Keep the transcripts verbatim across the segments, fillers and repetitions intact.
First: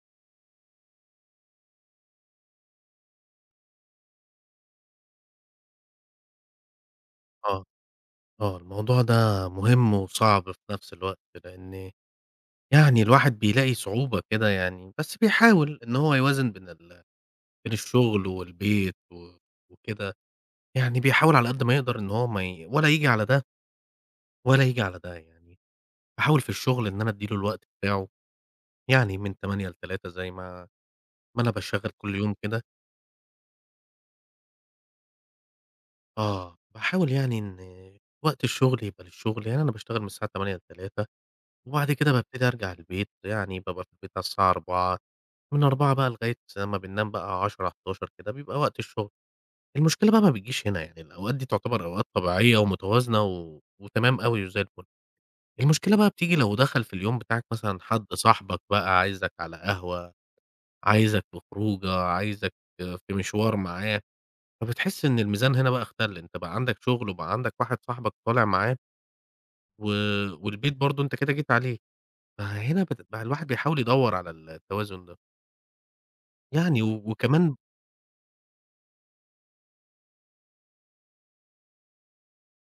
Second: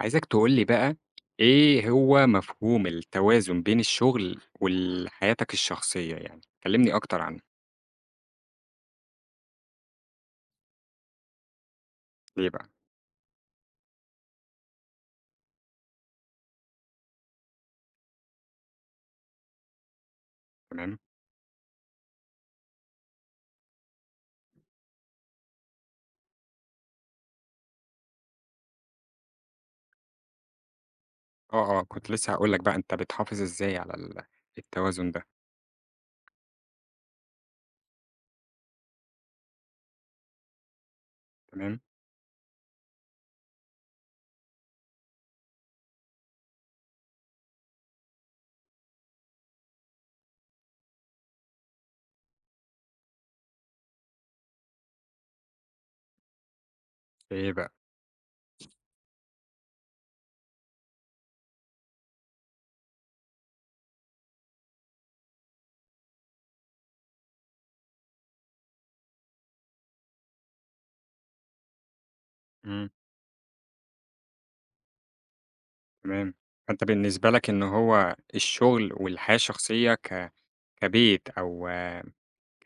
عايزك تقول لي بقى إيه هو مفهوم التوازن بين الشغل وال حياتك الشخصية يعني؟ كلّمني أكتر عنه. آه، آه، الموضوع ده مهم وصعب في نفس الوقت، لإن ليه بقى؟ يعني الواحد بيلاقي صعوبة كده يعني، بس بيحاول إن هو يوازن بين ال بين الشغل والبيت و وكده، تمام. يعني بيحاول على قد ما يقدر إن هو ما ي ولا ييجي على ده ولا ييجي على ده يعني. باحاول في الشغل إن أنا أدّي له الوقت بتاعه، يعني من تمانية ل15:00 زي ما ما أنا آه، آه، باشتغل كنت كل لسه يوم هاقول لك كده. بقى أنت بتحافظ إزاي على ال التوازن ده. آه، باحاول يعني إن وقت الشغل يبقى للشغل، يعني أنا باشتغل من الساعة تمانية ل15:00، تمام. وبعد كده بابتدي أرجع البيت، يعني بابقى في البيت على الساعة أربعة، من أربعة بقى لغاية أمّا بننام بقى عشرة، حداشر كده بيبقى وقت الشغل. المشكلة بقى ما بتجيش هنا، يعني الأوقات دي تعتبر أوقات طبيعية ومتوازنة و وتمام أوي وزي الفل. المشكلة بقى بتيجي لو دخل في اليوم بتاعك إيه بقى؟ مثلًا حد صاحبك بقى عايزك على قهوة، عايزك في خروجة، عايزك في مشوار معاه، فبتحس إن الميزان هنا بقى اختل، أنت بقى عندك شغل وبقى عندك واحد صاحبك طالع معاه، و والبيت برضه أنت كده جيت عليه. فهنا إمم. بتبقى الواحد بيحاول يدوّر على ال التوازن ده. تمام. يعني فأنت و بالنسبة لك وكمان إن هو الشغل والحياة الشخصية ك كبيت أو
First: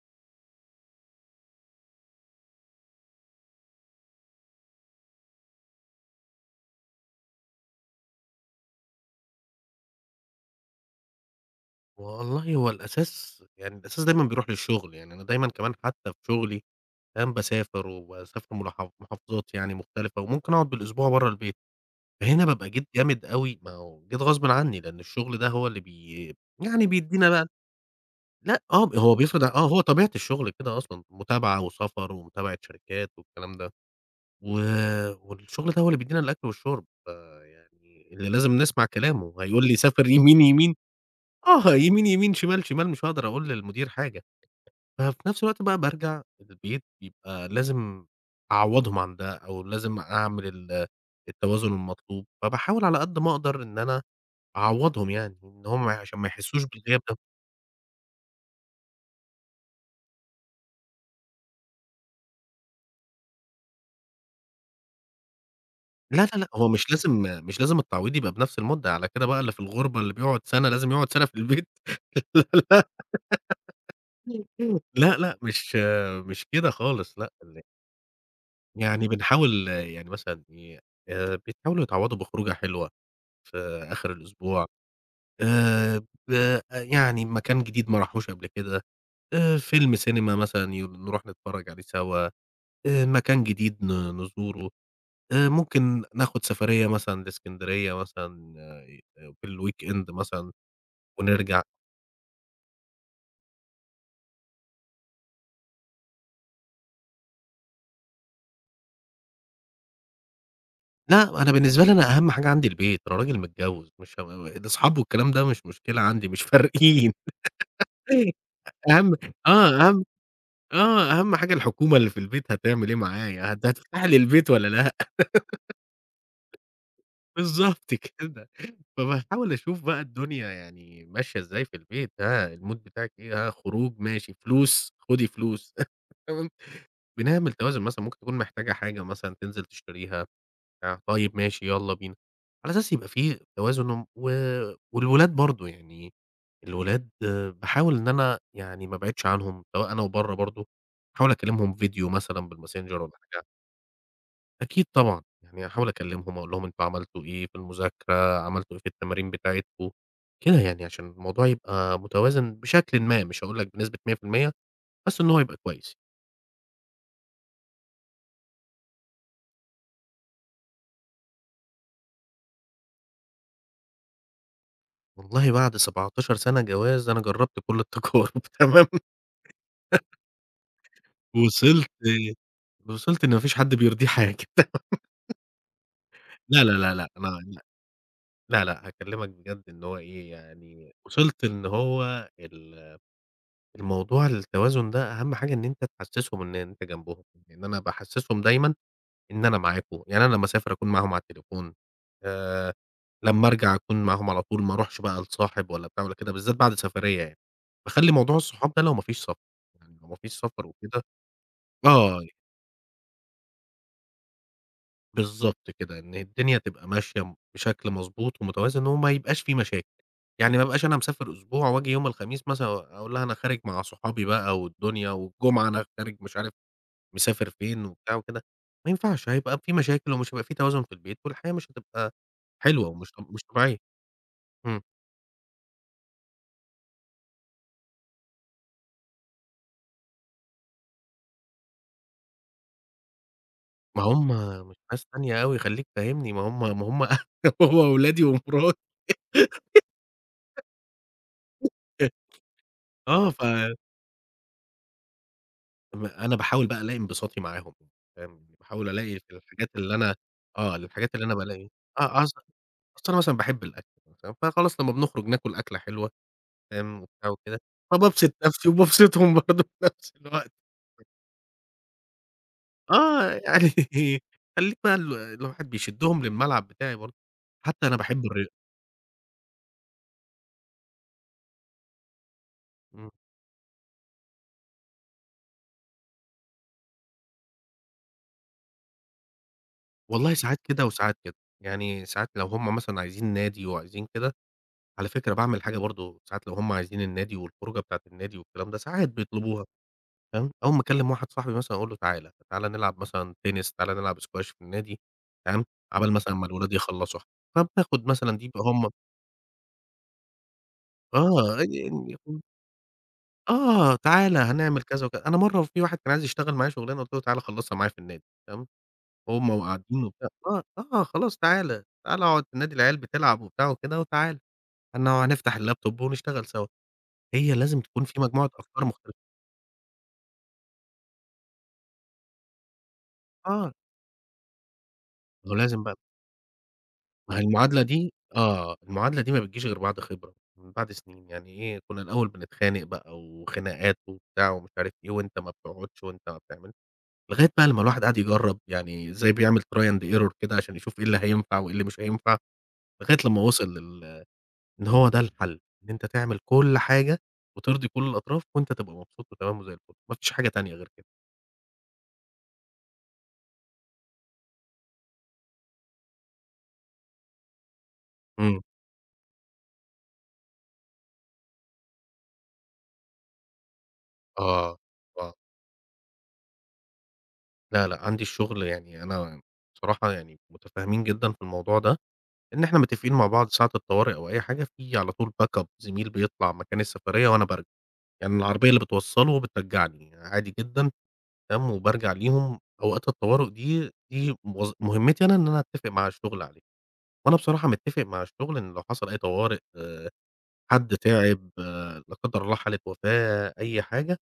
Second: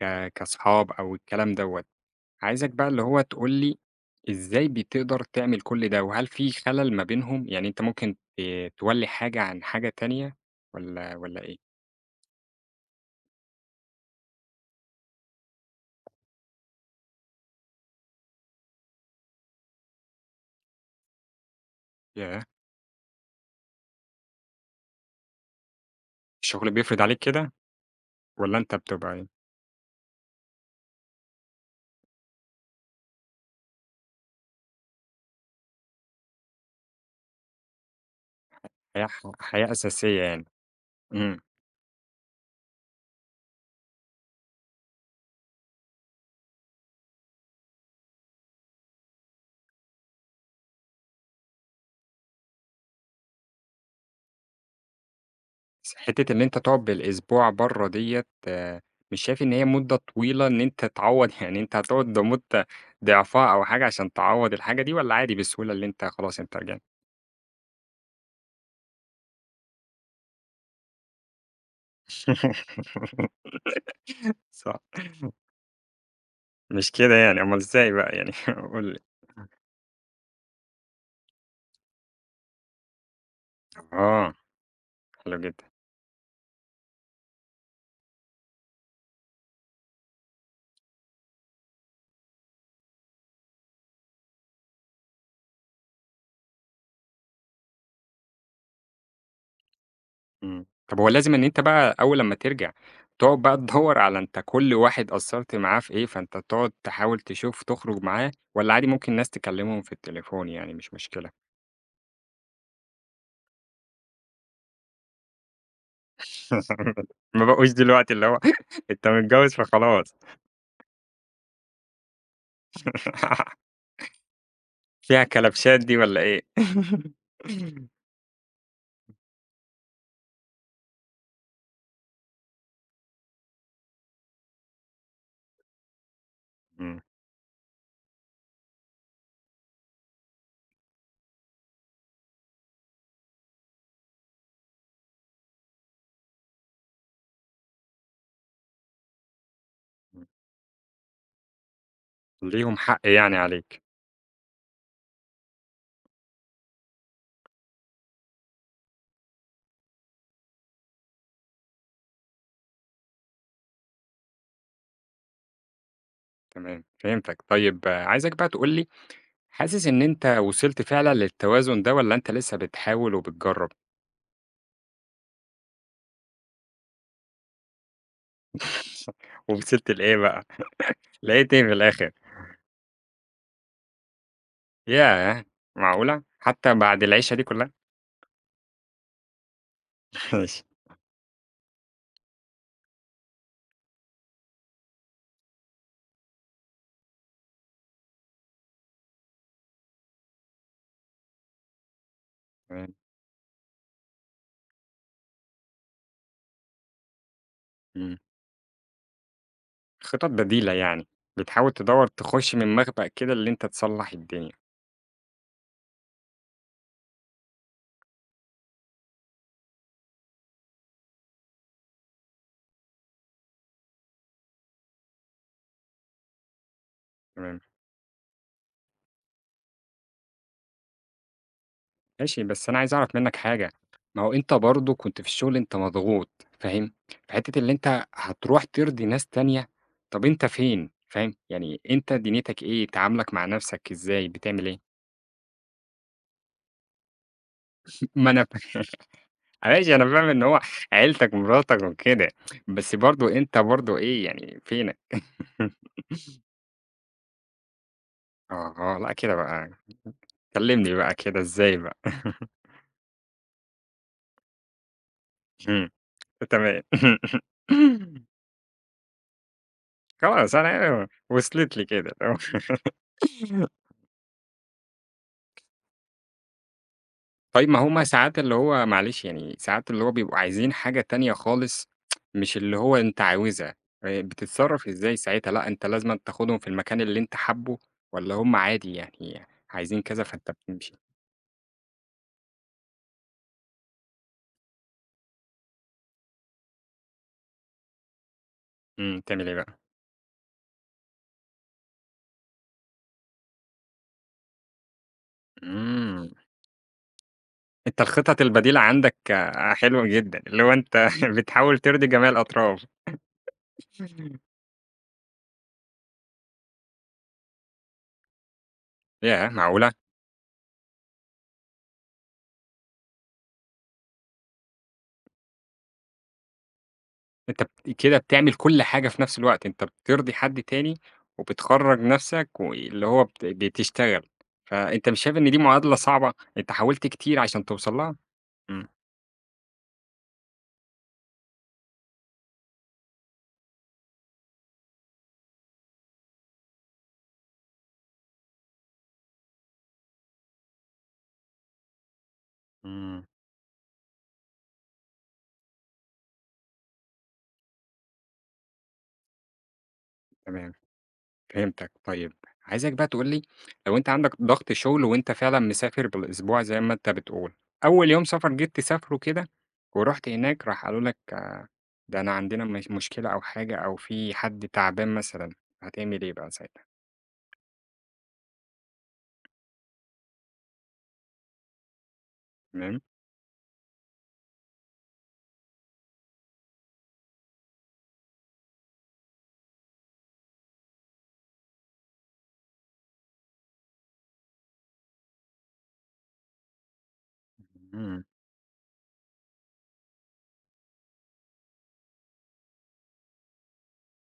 ك كاصحاب أو الكلام دوّة، عايزك بقى اللي هو تقول لي إزاي بتقدر تعمل كل ده، وهل في خلل ما بينهم؟ يعني أنت ممكن ت تولّي حاجة عن حاجة تانية والّا والّا إيه؟ والله هو الأساس، يعني الأساس دايمًا بيروح للشغل، يعني أنا دايمًا كمان حتّى في شغلي كمان باسافر، وباسافر ملاحف محافظات يعني مختلفة، وممكن أقعد بالأسبوع برّه البيت. ياه! فهنا بابقى جيت جامد أوي، ما هو جيت غصبٍ عنّي، لإن الشغل ده هو اللي بي الشغل يعني بيفرض عليك بيدّينا بقى. كده والّا لأ، أنت آه، بتبقى هو إيه؟ بيفرض، آه، هو طبيعة الشغل كده أصلًا، متابعة وسفر ومتابعة شركات والكلام ده. و والشغل ده هو اللي بيدّينا الأكل والشرب، فيعني اللي لازم نسمع حياة ح كلامه، هيقول حياة لي سافر أساسية يمين، يعني. يمين، إمم. آه، يمين، يمين، شمال، شمال، مش هاقدر أقول للمدير حاجة. ففي نفس الوقت بقى بارجع البيت، بيبقى لازم أعوّضهم عن ده، أو لازم أعمل ال التوازن المطلوب، فباحاول على قد ما أقدر إن أنا أعوّضهم، يعني إن هم بس عشان ما حتّة إن أنت يحسّوش تقعد بالغياب ده. بالأسبوع برّه ديّة، مش شايف إن هي مدة طويلة إن أنت تعوّض يعني أنت هتقعد لمدة ضعفها أو حاجة عشان تعوّض الحاجة دي، والّا عادي بسهولة اللي أنت لا، لا، خلاص لأ، أنت هو رجعت؟ مش لازم مش لازم التعويض يبقى بنفس المدة. على كده بقى اللي في الغُربة اللي بيقعد سَنة لازم يقعد سَنة في البيت. لا، لا. صح. لأ، لأ، مش مش كده مش كده خالص، لأ. يعني، أومال ال إزاي بقى يعني قُل لي. يعني بنحاول يعني مثلًا إيه، آآ بيحاولوا يتعوّضوا بخروجة حلوة في آخر آه، الأسبوع، حلو جدًا. آآ ب يعني مكان جديد ما راحوش قبل كده، آآ فيلم سينما مثلًا ي نروح نتفرّج عليه سوا، آآ مكان جديد ن نزوره، آآ ممكن ناخُد سفرية مثلًا لإسكندرية مثلًا آآ في الweekend مثلًا إمم. طب هو لازم إن أنت ونرجع. بقى أول لمّا ترجع تقعد بقى تدوّر على أنت كل واحد قصّرت معاه في إيه، فأنت تقعد تحاول تشوف تخرج معاه، والّا عادي ممكن ناس تكلمهم في التليفون يعني مش مشكلة؟ لأ، أنا بالنسبة لي أنا أهم حاجة عندي البيت، أنا راجل متجوّز، مش ه الأصحاب والكلام ده مش مشكلة عندي، مش فارقين. ما بقوش دلوقتي اللي هو أنت أهم متجوز آه، أهم فخلاص. آه، أهم حاجة الحكومة اللي في البيت هتعمل إيه معايا، هت هتفتح لي البيت والّا لأ؟ فيها كلبشات دي والّا إيه؟ بالضبط كده. فباحاول أشوف بقى الدنيا يعني ماشية إزاي في البيت، ها المود بتاعِك إيه، ها خروج ماشي، فلوس، خدي فلوس. تمام، إمم. بنعمل توازن، مثلًا ممكن تكون محتاجة حاجة مثلًا تنزل تشتريها. آه، طيب ماشي يالّا بينا، على أساس يبقى في توازن، وم و والولاد برضه يعني، الولاد باحاول إن أنا يعني ما ابعدش عنهم، سواء أنا إمم. وبرّه برضه، باحاول أكلمهم فيديو مثلًا ليهم حق بالماسنجر والّا يعني حاجة. عليك. أكيد طبعًا، يعني هاحاول أكلمهم أقول لهم أنتم عملتوا إيه في المذاكرة، عملتوا إيه في التمارين بتاعتكم، كده يعني عشان الموضوع يبقى متوازن بشكلٍ ما، مش هاقول لك بنسبة مئة في المئة، بس إن هو يبقى كويس. تمام، فهمتك. طيب آه، عايزك بقى تقول لي، حاسس إن أنت وصلت فعلًا للتوازن ده، والّا أنت لسه بتحاول وبتجرّب؟ والله بعد سبعة عشر سنة جواز أنا جربت كل التجارب. تمام. وصلت لإيه بقى؟ لقيت إيه في وصلت الآخر؟ وصلت إن ما فيش حد بيرضيه حاجة. ياه! معقولة! لا، لا، حتى لا، بعد لأ، العيشة دي أنا كلّها؟ لا، لأ، هاكلمك بجد إن هو إيه، ماشي. يعني وصلت إن هو ال الموضوع التوازن ده أهم حاجة إن أنت تحسّسهم إن أنت جنبهم، لإن أنا باحسّسهم دايمًا إن أنا معاكم، يعني أنا لمّا أسافر أكون معاهم على التليفون، آآ تمام. لمّا أرجع أكون معاهم على طول، ما أروحش بقى لصاحب ولا بتاع ولا كده، بالذات بعد سفرية يعني. باخلّي إمم. موضوع الصحاب ده لو ما فيش سفر، يعني لو ما خطط فيش سفر بديلة وكده. يعني. بتحاول تدوّر آه، تخش من مخبأ كده اللي أنت تصلّح الدنيا. بالضبط كده، إن الدنيا تبقى ماشية م بشكل مضبوط ومتوازن وما يبقاش في مشاكل، يعني ما ابقاش أنا مسافر أسبوع وآجي يوم الخميس مثلًا أقول لها أنا خارج مع صحابي بقى والدنيا، والجمعة أنا خارج مش عارف مسافر تمام. فين وبتاع وكده. ما ينفعش، هيبقى في مشاكل ومش هيبقى في توازن في البيت، والحياة مش هتبقى ماشي، بس أنا حلوة، عايز ومش أعرف ط منّك مش حاجة. طبيعية. ما هو أنت إمم، برضه كنت في الشغل أنت مضغوط فاهم، فحتّة اللي أنت هتروح ترضي ناس تانية، طَب أنت فين فاهم، يعني أنت دنيتك إيه، تعاملك مع نَفْسك ما إزاي، هُم بتعمل مش إيه؟ ناس تانية أوي، خلّيك فاهمني، ما هُم ما هُم هو وولادي ما أنا فاهم. ومراتي. ماشي أنا فاهم إن هو عيلتك مراتك وكده، بس آه برضه ف أنت برضه إيه يعني فينك؟ م أنا باحاول بقى ألاقي انبساطي معاهم، فاهم، باحاول أها، لأ ألاقي كده في بقى. الحاجات اللي أنا، آه، كلّمني بقى الحاجات اللي أنا كده بالاقي، إزاي بقى؟ آه، أص أصل أنا مثلًا باحب الأكل مثلًا، فخلاص لمّا بنخرج ناكل أكلة إمم. حلوة، تمام. فاهم، وبتاع وكده، فبابسط نفسي وبابسطهم برضه في نفس الوقت. خلاص أنا وصلت لي كده. آه، يعني خلّيك بقى، ال الواحد بيشدهم للملعب بتاعي برضه، طيب ما حتى أنا هُم باحب ساعات الر اللي هو معلش يعني ساعات اللي هو بيبقوا عايزين حاجة تانية خالص مش اللي هو إمم، أنت عاوزها، آآ بتتصرّف إزاي ساعتها؟ لأ أنت لازمًا تاخدهم في المكان اللي أنت حابّه، والّا هُم عادي يعني عايزين كذا والله فأنت ساعات كده بتمشي؟ وساعات كده، يعني ساعات لو هُم مثلًا عايزين نادي وعايزين كده، على فكرة باعمل حاجة برضه، ساعات لو هُم عايزين النادي والخروجة بتاعة النادي والكلام ده، ساعات إمم. تعمل إيه بيطلبوها. بقى؟ تمام، أول ما أكلم واحد صاحبي مثلًا أقول له تعالَ، تعالَ نلعب مثلًا تنس، تعالَ نلعب squash في النادي، تمام، عَبَال إمم. مثلًا ما الولاد يخلّصوا، أنت فبناخد مثلًا الخطط دي بقى البديلة هم. عندك آه، حلوة جدًا. اللي هو أنت آه، بتحاول ترضي يعني جميع الأطراف. آه، تعالَ هنعمل كذا وكذا. أنا مرّة في واحد كان عايز يشتغل معايا شغلانة، قُلت له تعالَ خلّصها معايا في النادي، تمام، ياه وهُم معقولة؟! وقاعدين وبتاع. آه، آه، خلاص تعالَ، تعالَ اقعد في النادي العيال بتلعب وبتاع وكده، وتعالَ هن هنفتح اللاب توب ونشتغل سوا. هي أنت لازم بت تكون كده في مجموعة بتعمل كل أفكار حاجة مختلفة. في نفس الوقت، أنت بترضي حد تاني وبتخرّج نفسك واللي هو بت آه، بتشتغل، فأنت مش شايف إن ما هو دي لازم معادلة بقى. صعبة؟ أنت حاولت ما كتير هي عشان المعادلة توصل دي، لها؟ آه، إمم. المعادلة دي ما بتجيش غير بعد خبرة، من بعد سنين، يعني إيه، كنا الأول بنتخانق بقى وخناقات وبتاع ومش عارف إيه، وأنت ما بتقعدش وأنت ما بتعملش، لغاية بقى لمّا الواحد قعد يجرّب، يعني زي بيعمل try and error كده عشان يشوف إيه اللي هينفع وإيه اللي مش هينفع، لغاية إمم. لمّا وصل لل إن هو ده الحل، إن أنت تعمل كل حاجة وترضي كل الأطراف وأنت تبقى مبسوط وتمام وزي الفل، ما فيش حاجة تمام، تانية غير كده. فهمتك. طيب عايزك بقى تقول لي، لو أنت عندك ضغط شغل وأنت فعلًا مسافر بالأسبوع زي ما أنت بتقول، أول يوم سفر إمم، جيت تسافره كده ورُحت هناك، راح قالوا لك آه، ده أنا عندنا مش مشكلة أو حاجة أو في حد آه، تعبان آه، مثلًا، هتعمل إيه بقى ساعتها؟ لا، لأ، عندي الشغل، يعني أنا بصراحة يعني متفاهمين جدًا في الموضوع ده. إن إحنا تمام. متفقين مع بعض ساعة الطوارئ أو أي حاجة، في على طول باك أب، زميل بيطلع مكان السفرية وأنا بارجع، يعني العربية اللي بتوصّله بترجّعني عادي جدًا. تمام، وبارجع ليهم. أوقات الطوارئ دي دي موظ مهمتي أنا إن أنا أتّفق مع الشغل عليه، وأنا بصراحة متّفق مع إمم. الشغل إن لو حصل أي طوارئ، آآ، حد تعب، آه، لا قدّر الله حالة وفاة أي حاجة،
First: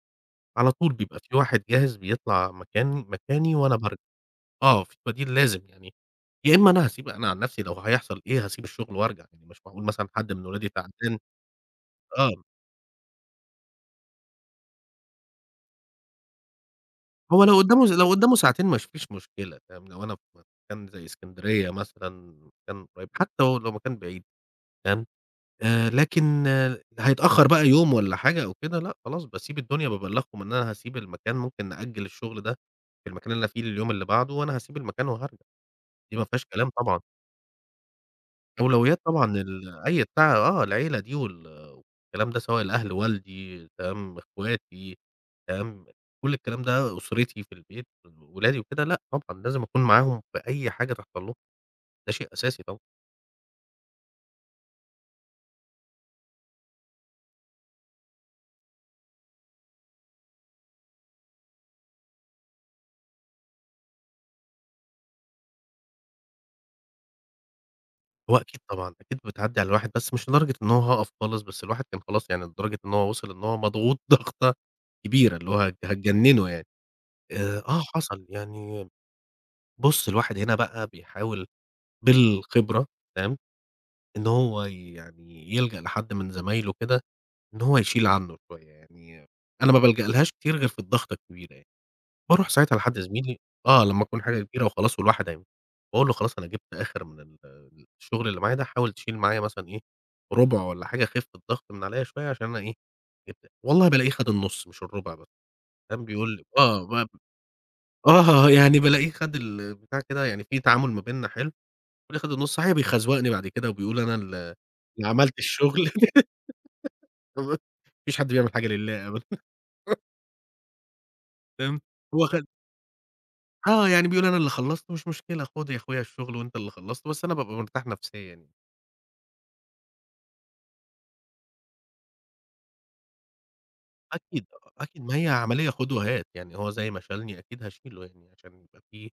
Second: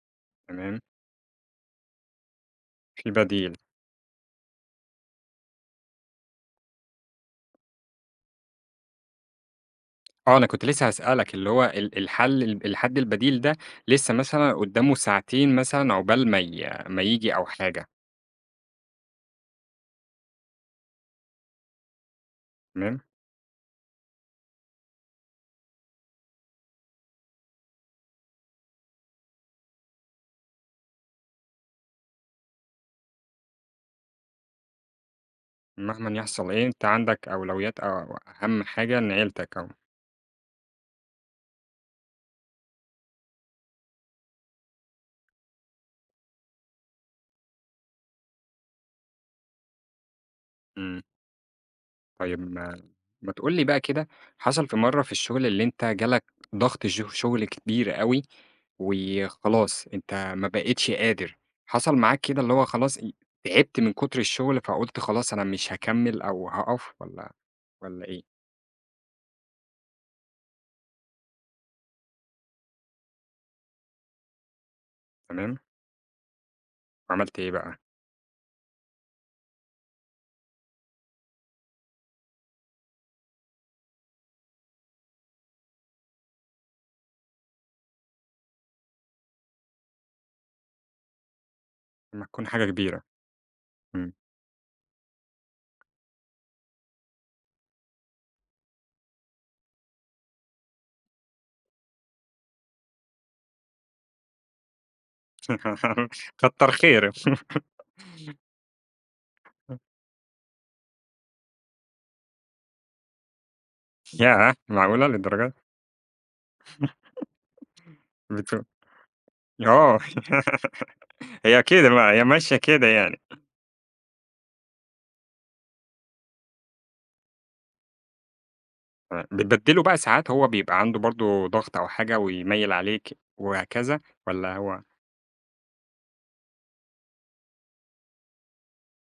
على تمام. طول بيبقى في واحد جاهز بيطلع مكاني في مكاني بديل. وأنا بارجع. آه، في بديل لازم، يعني يا إما أنا هاسيب أنا عن نفسي لو هيحصل إيه هاسيب الشغل وأرجع، يعني مش معقول مثلًا حد آه، أنا من كنت ولادي لسه تعبان. هاسألك اللي هو ال آه، الحل ال الحد البديل ده لسه مثلًا قدّامه ساعتين مثلًا عقبال ما ي ما ييجي هو أو لو حاجة. قدّامه لو قدّامه ساعتين ما فيش مشكلة، فاهم، لو أنا في مكان زي إسكندرية مثلًا، مكان تمام. قريب، حتى لو لو مكان بعيد، فاهم، آآ، لكن آه هيتأخر بقى يوم والّا حاجة أو كده، لأ خلاص باسيب الدنيا، بابلّغهم إن أنا هاسيب المكان، ممكن نأجل الشغل ده في المكان اللي أنا فيه لليوم اللي بعده، وأنا هاسيب المكان وهارجع. مهمًا دي ما فيهاش يحصل إيه، كلام أنت طبعًا. عندك أولويات أو أهم حاجة أولويات إن طبعًا، عيلتك أهو. ال أي بتاع آه، العيلة دي، وال والكلام ده، سواء الأهل، والدي، تمام، إخواتي، تمام، كل الكلام ده، أسرتي في البيت، ولادي وكده، لأ طبعًا لازم أكون معاهم في أي حاجة إمم. تحصل لهم. ده شيء طيب أساسي طبعًا. ما، ما تقول لي بقى كده، حصل في مرّة في الشغل اللي أنت جالك ضغط ش شغل كبير أوي وخلاص أنت ما بقيتش قادر، حصل معاك كده اللي هو خلاص أ تعبت من كتر الشغل فقُلت خلاص أنا مش هاكمّل أو هاقف، والّا والّا إيه؟ هو أكيد طبعًا، أكيد بتعدّي على الواحد، بس مش لدرجة إن هو هاقف خالص، بس الواحد كان خلاص يعني لدرجة إن هو وصل إن هو مضغوط ضغطة كبيرة، اللي تمام. هو هت هتجننه يعني. وعملت إيه آآ، بقى؟ آه حصل، يعني بُص الواحد هنا بقى بيحاول بالخبرة، تمام، إن هو يعني يلجأ لحد من زمايله كده، إن هو يشيل عنّه شوية، يعني أنا ما بالجألهاش كتير غير في الضغطة الكبيرة يعني، لمّا تكون باروح حاجة ساعتها لحد كبيرة. زميلي. آه، لمّا إمم. تكون حاجة كبيرة وخلاص والواحد هيموت، باقول له: "خلاص أنا جبت آخر من ال الشغل اللي معايا ده، حاول تشيل معايا مثلًا إيه، رُبع والّا حاجة، خِف الضغط من عليَّ شوية عشان أنا إيه، جبت." والله بالاقيه خَد النُص مش الرُبع بس، كان بيقول لي كتّر آه، ب خيرِك. آه، يعني بالاقيه خَد البتاع كده، يعني في تعامل ما بيننا حلو، بالاقيه خَد النُص، صحيح بيخزوقني بعد كده وبيقول أنا ال ياه! معقولة اللي عملت للدرجة دي! الشغل. ما فيش حد بيعمل بت حاجة لله أبدًا. آه. هي فهمت. كده بقى، هي هو خد، ماشية كده يعني. آه، يعني بيقول أنا اللي خلّصت مش مشكلة، خُد يا أخويا الشغل وأنت اللي خلّصت، بس أنا بابقى مرتاح نفسيًا يعني. تمام. بتبدّله بقى ساعات هو بيبقى عنده برضه ضغط أو حاجة ويميّل عليك وهكذا، أكيد، والّا هو أكيد ما هي عملية خُد وهات، يعني هو زي ما شالني أكيد هاشيله، يعني عشان يبقى في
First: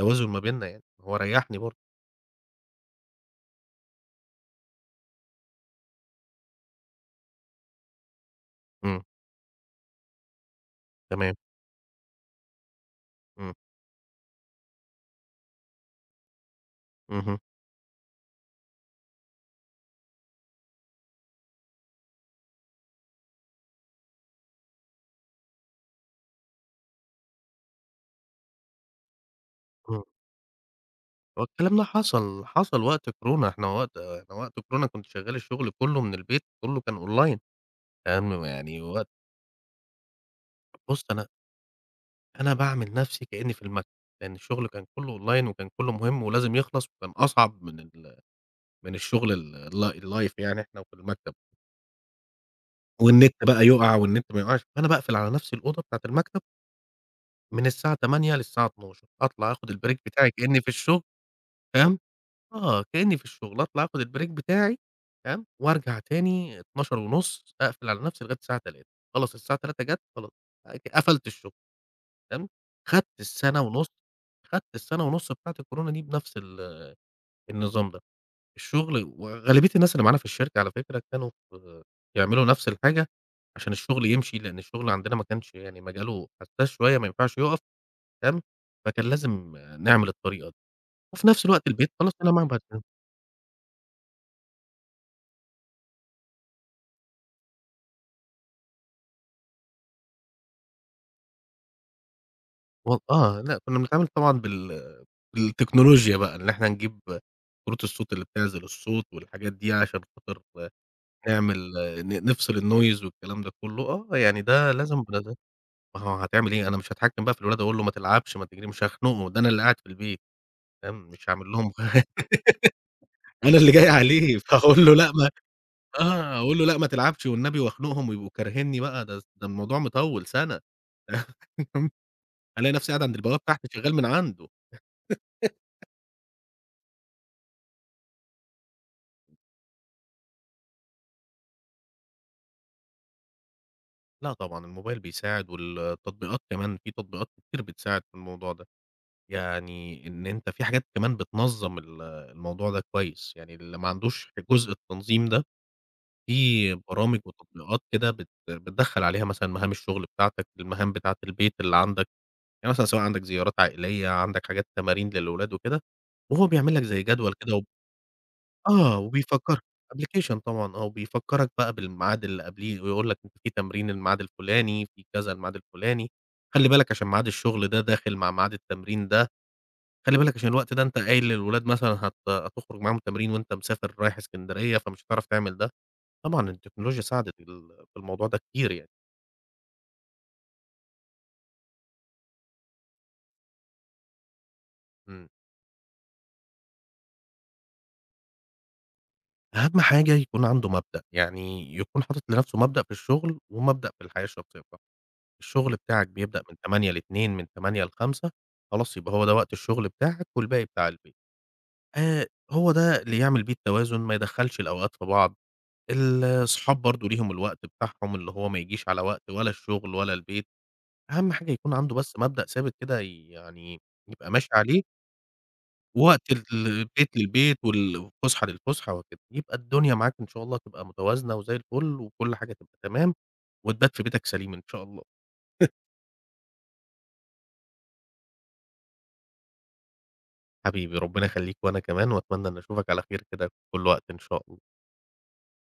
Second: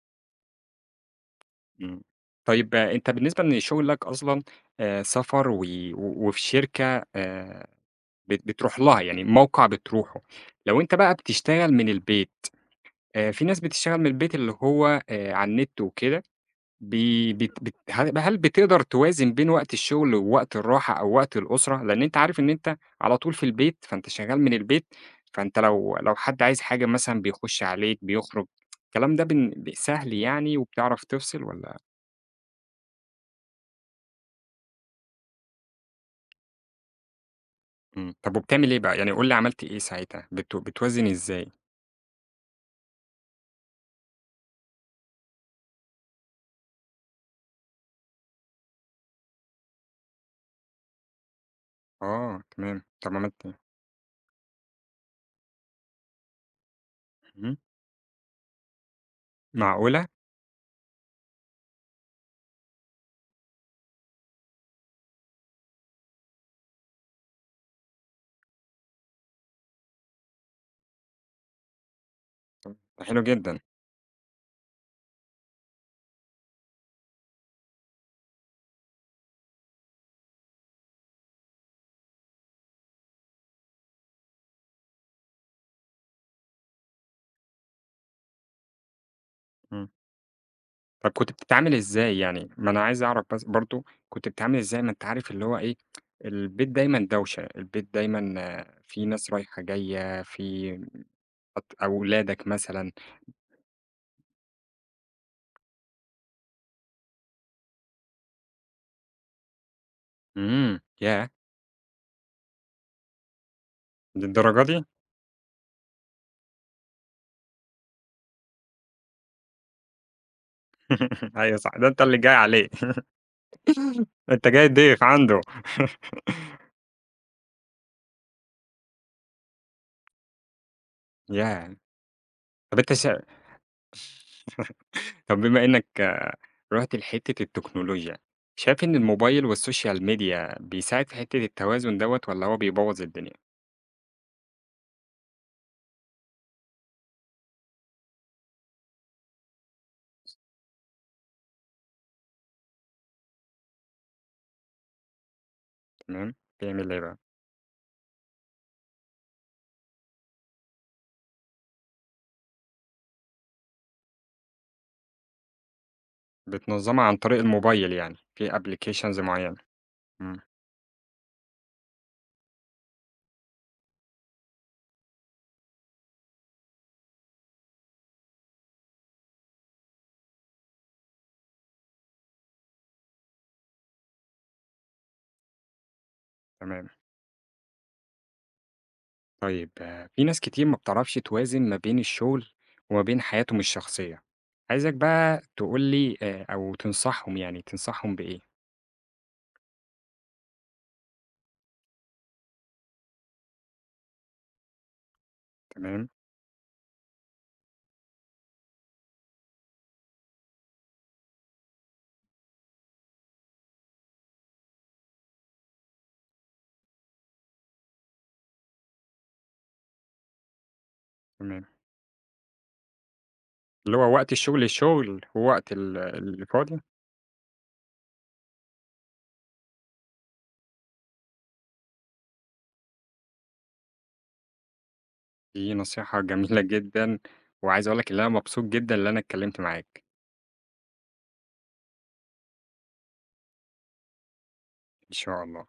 توازن ما بيننا يعني، هو ريّحني برضه. إمم. طيب أنت بالنسبة لشغلك أصلًا، آآ سفر و وفي شركة آآ، بت بتروح لها إمم، يعني موقع بتروحه. لو أنت بقى تمام، بتشتغل من البيت، آآ في إمم، ناس بتشتغل من البيت اللي هو آآ على النت وكده، بي اهم، بت بت هل هل بتقدر توازن بين وقت الشغل ووقت الراحة أو وقت الأسرة؟ لأن أنت عارف إن أنت على طول في البيت، فأنت شغال من البيت، فأنت لو، لو حد عايز حاجة مثلًا بيخش عليك، بيخرج، الكلام ده بن ب إمم. سهل يعني وبتعرف تفصل هو والّا الكلام ده حصل، حصل وقت كورونا، إحنا وقت أنا وقت كورونا كنت شغّال الشغل كلّه من البيت، كلّه كان أونلاين، إمم. طب فاهم، وبتعمل إيه يعني بقى؟ وقت يعني قُل لي عملت إيه ساعتها؟ بت بُص بتوازن أنا، إزاي؟ أنا باعمل نَفْسي كإنّي في المكتب، لإن الشغل كان كُلّه online وكان كُلّه مهم ولازم يخلص، وكان أصعب من ال من الشغل ال ال الlive يعني إحنا وفي المكتب، آه تمام. طب والنت عملت إيه؟ بقى يُقع والنت ما يُقعش، فأنا باقفل على نَفْسي الأوضة بتاعة المكتب اهم. من الساعة تمانية للساعة الثانية عشرة أطلع آخُد الbreak معقولة! بتاعي كإنّي في الشغل، تمام، آه، كإنّي في الشغل أطلع آخُد الbreak بتاعي، تمام، وأرجع تاني اتناشر ونص أقفل على نَفْسي لغاية الساعة تلاتة، خلاص الساعة الثالثة جَت خلاص، ق قفلت الشغل. تمام، طب ده خدت حلو جدًا. السَنة ونُص، خدت السَنة ونُص بتاعة الكورونا دي بنفس ال النظام ده، الشغل وغالبية الناس اللي معانا في الشركة على فكرة كانوا في يعملوا نفس الحاجة عشان الشغل يمشي، لإن الشغل عندنا ما كانش يعني مجاله حساس شوية ما ينفعش يُقف، تمام، فكان لازم إمم. نعمل الطريقة دي. طب وفي كنت نفس الوقت بتتعامل البيت خلاص إزاي أنا ما يعني؟ ما أنا بت عايز أعرف بس برضه كنت بتتعامل إزاي؟ ما أنت عارف اللي هو إيه، البيت دايمًا دوشة، البيت دايمًا آه، في ناس رايحة جاية، في أط أولادك مثلًا. و آه، لأ كنا بنتعامل طبعًا بال بالتكنولوجيا بقى، إن إحنا نجيب كروت الصوت اللي بتعزل الصوت والحاجات دي عشان خاطر إمم. ياه! نعمل ن نفصل الnoise والكلام ده كله. آه، يعني للدرجة ده دي! لازم بن ما هو هتعمل إيه؟ أنا مش هاتحكم بقى في الولاد أقول له ما تلعبش، ما تجري، مش هاخنقه، ده أنا اللي قاعد في البيت، فاهم، مش هاعمل أيوه صح، لهم. ده أنت اللي جاي عليه. أنا اللي جاي عليه، أنت جاي فاقول له ضيف لأ ما عنده. آه، أقول له: "لأ ما تلعبش والنبي" واخنقهم ويبقوا كارهينّي بقى، ده ده الموضوع مطوّل سَنة. ياه! فاهم، ألاقي طب نفسي أنت قاعد عند شا البواب تحت شغّال من عنده. طب بما إنك آه، رُحت لحتة التكنولوجيا، شايف إن الموبايل والسوشيال ميديا بيساعد في حتة التوازن دوّة والّا هو بيبوظ الدنيا؟ لأ طبعًا الموبايل بيساعد والتطبيقات كمان، في تطبيقات كتير بتساعد في الموضوع ده. يعني إن أنت في حاجات كمان بتنظّم ال الموضوع ده كويس، يعني اللي ما عندوش جزء التنظيم ده، تمام. في تعمل إيه بقى؟ برامج وتطبيقات كده بت بتدخّل عليها مثلًا مهام الشغل بتاعتك، المهام بتاعة البيت اللي عندك، يعني مثلًا سواء عندك زيارات عائلية، عندك حاجات تمارين للولاد وكده، وهو بيعمل لك زي بتنظّمها عن جدول طريق كده وب الموبايل يعني، في آه، applications معيّنة. وبيفكّرك application إمم. طبعًا، آه، وبيفكّرك بقى بالميعاد اللي قبليه ويقول لك أنت في تمرين الميعاد الفلاني، في كذا الميعاد الفلاني، خلّي بالك عشان ميعاد الشغل ده داخل مع ميعاد التمرين ده، خلّي بالك عشان الوقت ده أنت قايل للولاد مثلًا هت هتخرج معاهم تمرين وأنت مسافر رايح إسكندرية، فمش هتعرف تعمل ده. طبعًا تمام. التكنولوجيا ساعدت ال في الموضوع ده كتير يعني. طيب آه، في ناس كتير ما بتعرفش توازن ما بين الشغل وما بين حياتهم الشخصية، عايزك إمم. بقى تقول لي آآ أو تنصحهم يعني، تنصحهم بإيه؟ أهم حاجة يكون عنده مبدأ، يعني يكون حاطط لنفسه مبدأ في الشغل ومبدأ في الحياة الشخصية بتاعته، الشغل بتاعك تمام. بيبدأ من تمانية ل14:00، من تمانية ل17:00، خلاص يبقى هو ده وقت الشغل بتاعك والباقي بتاع البيت. آآ هو ده اللي يعمل بيه التوازن، ما يدخّلش الأوقات في بعض، الصحاب برضه ليهم الوقت بتاعهم اللي هو ما يجيش على وقت ولا الشغل ولا البيت. أهم حاجة تمام. يكون عنده بس مبدأ ثابت كده يعني اللي هو يبقى وقت ماشي الشغل عليه، الشغل ووقت ال ووقت اللي ال فاضي. البيت للبيت والفسحة للفسحة وكده، يبقى الدنيا معاك إن شاء الله تبقى متوازنة وزي الفل، وكل حاجة تبقى تمام، وتبات في بيتك سليم إن شاء الله. دي نصيحة جميلة جدًا. وعايز أقول لك اللي أنا مبسوط جدًا اللي أنا اتكلّمت معاك. حبيبي ربنا يخليك وأنا كمان، وأتمنى إني أشوفك على خير كده في كل وقت إن شاء الله. إن شاء الله.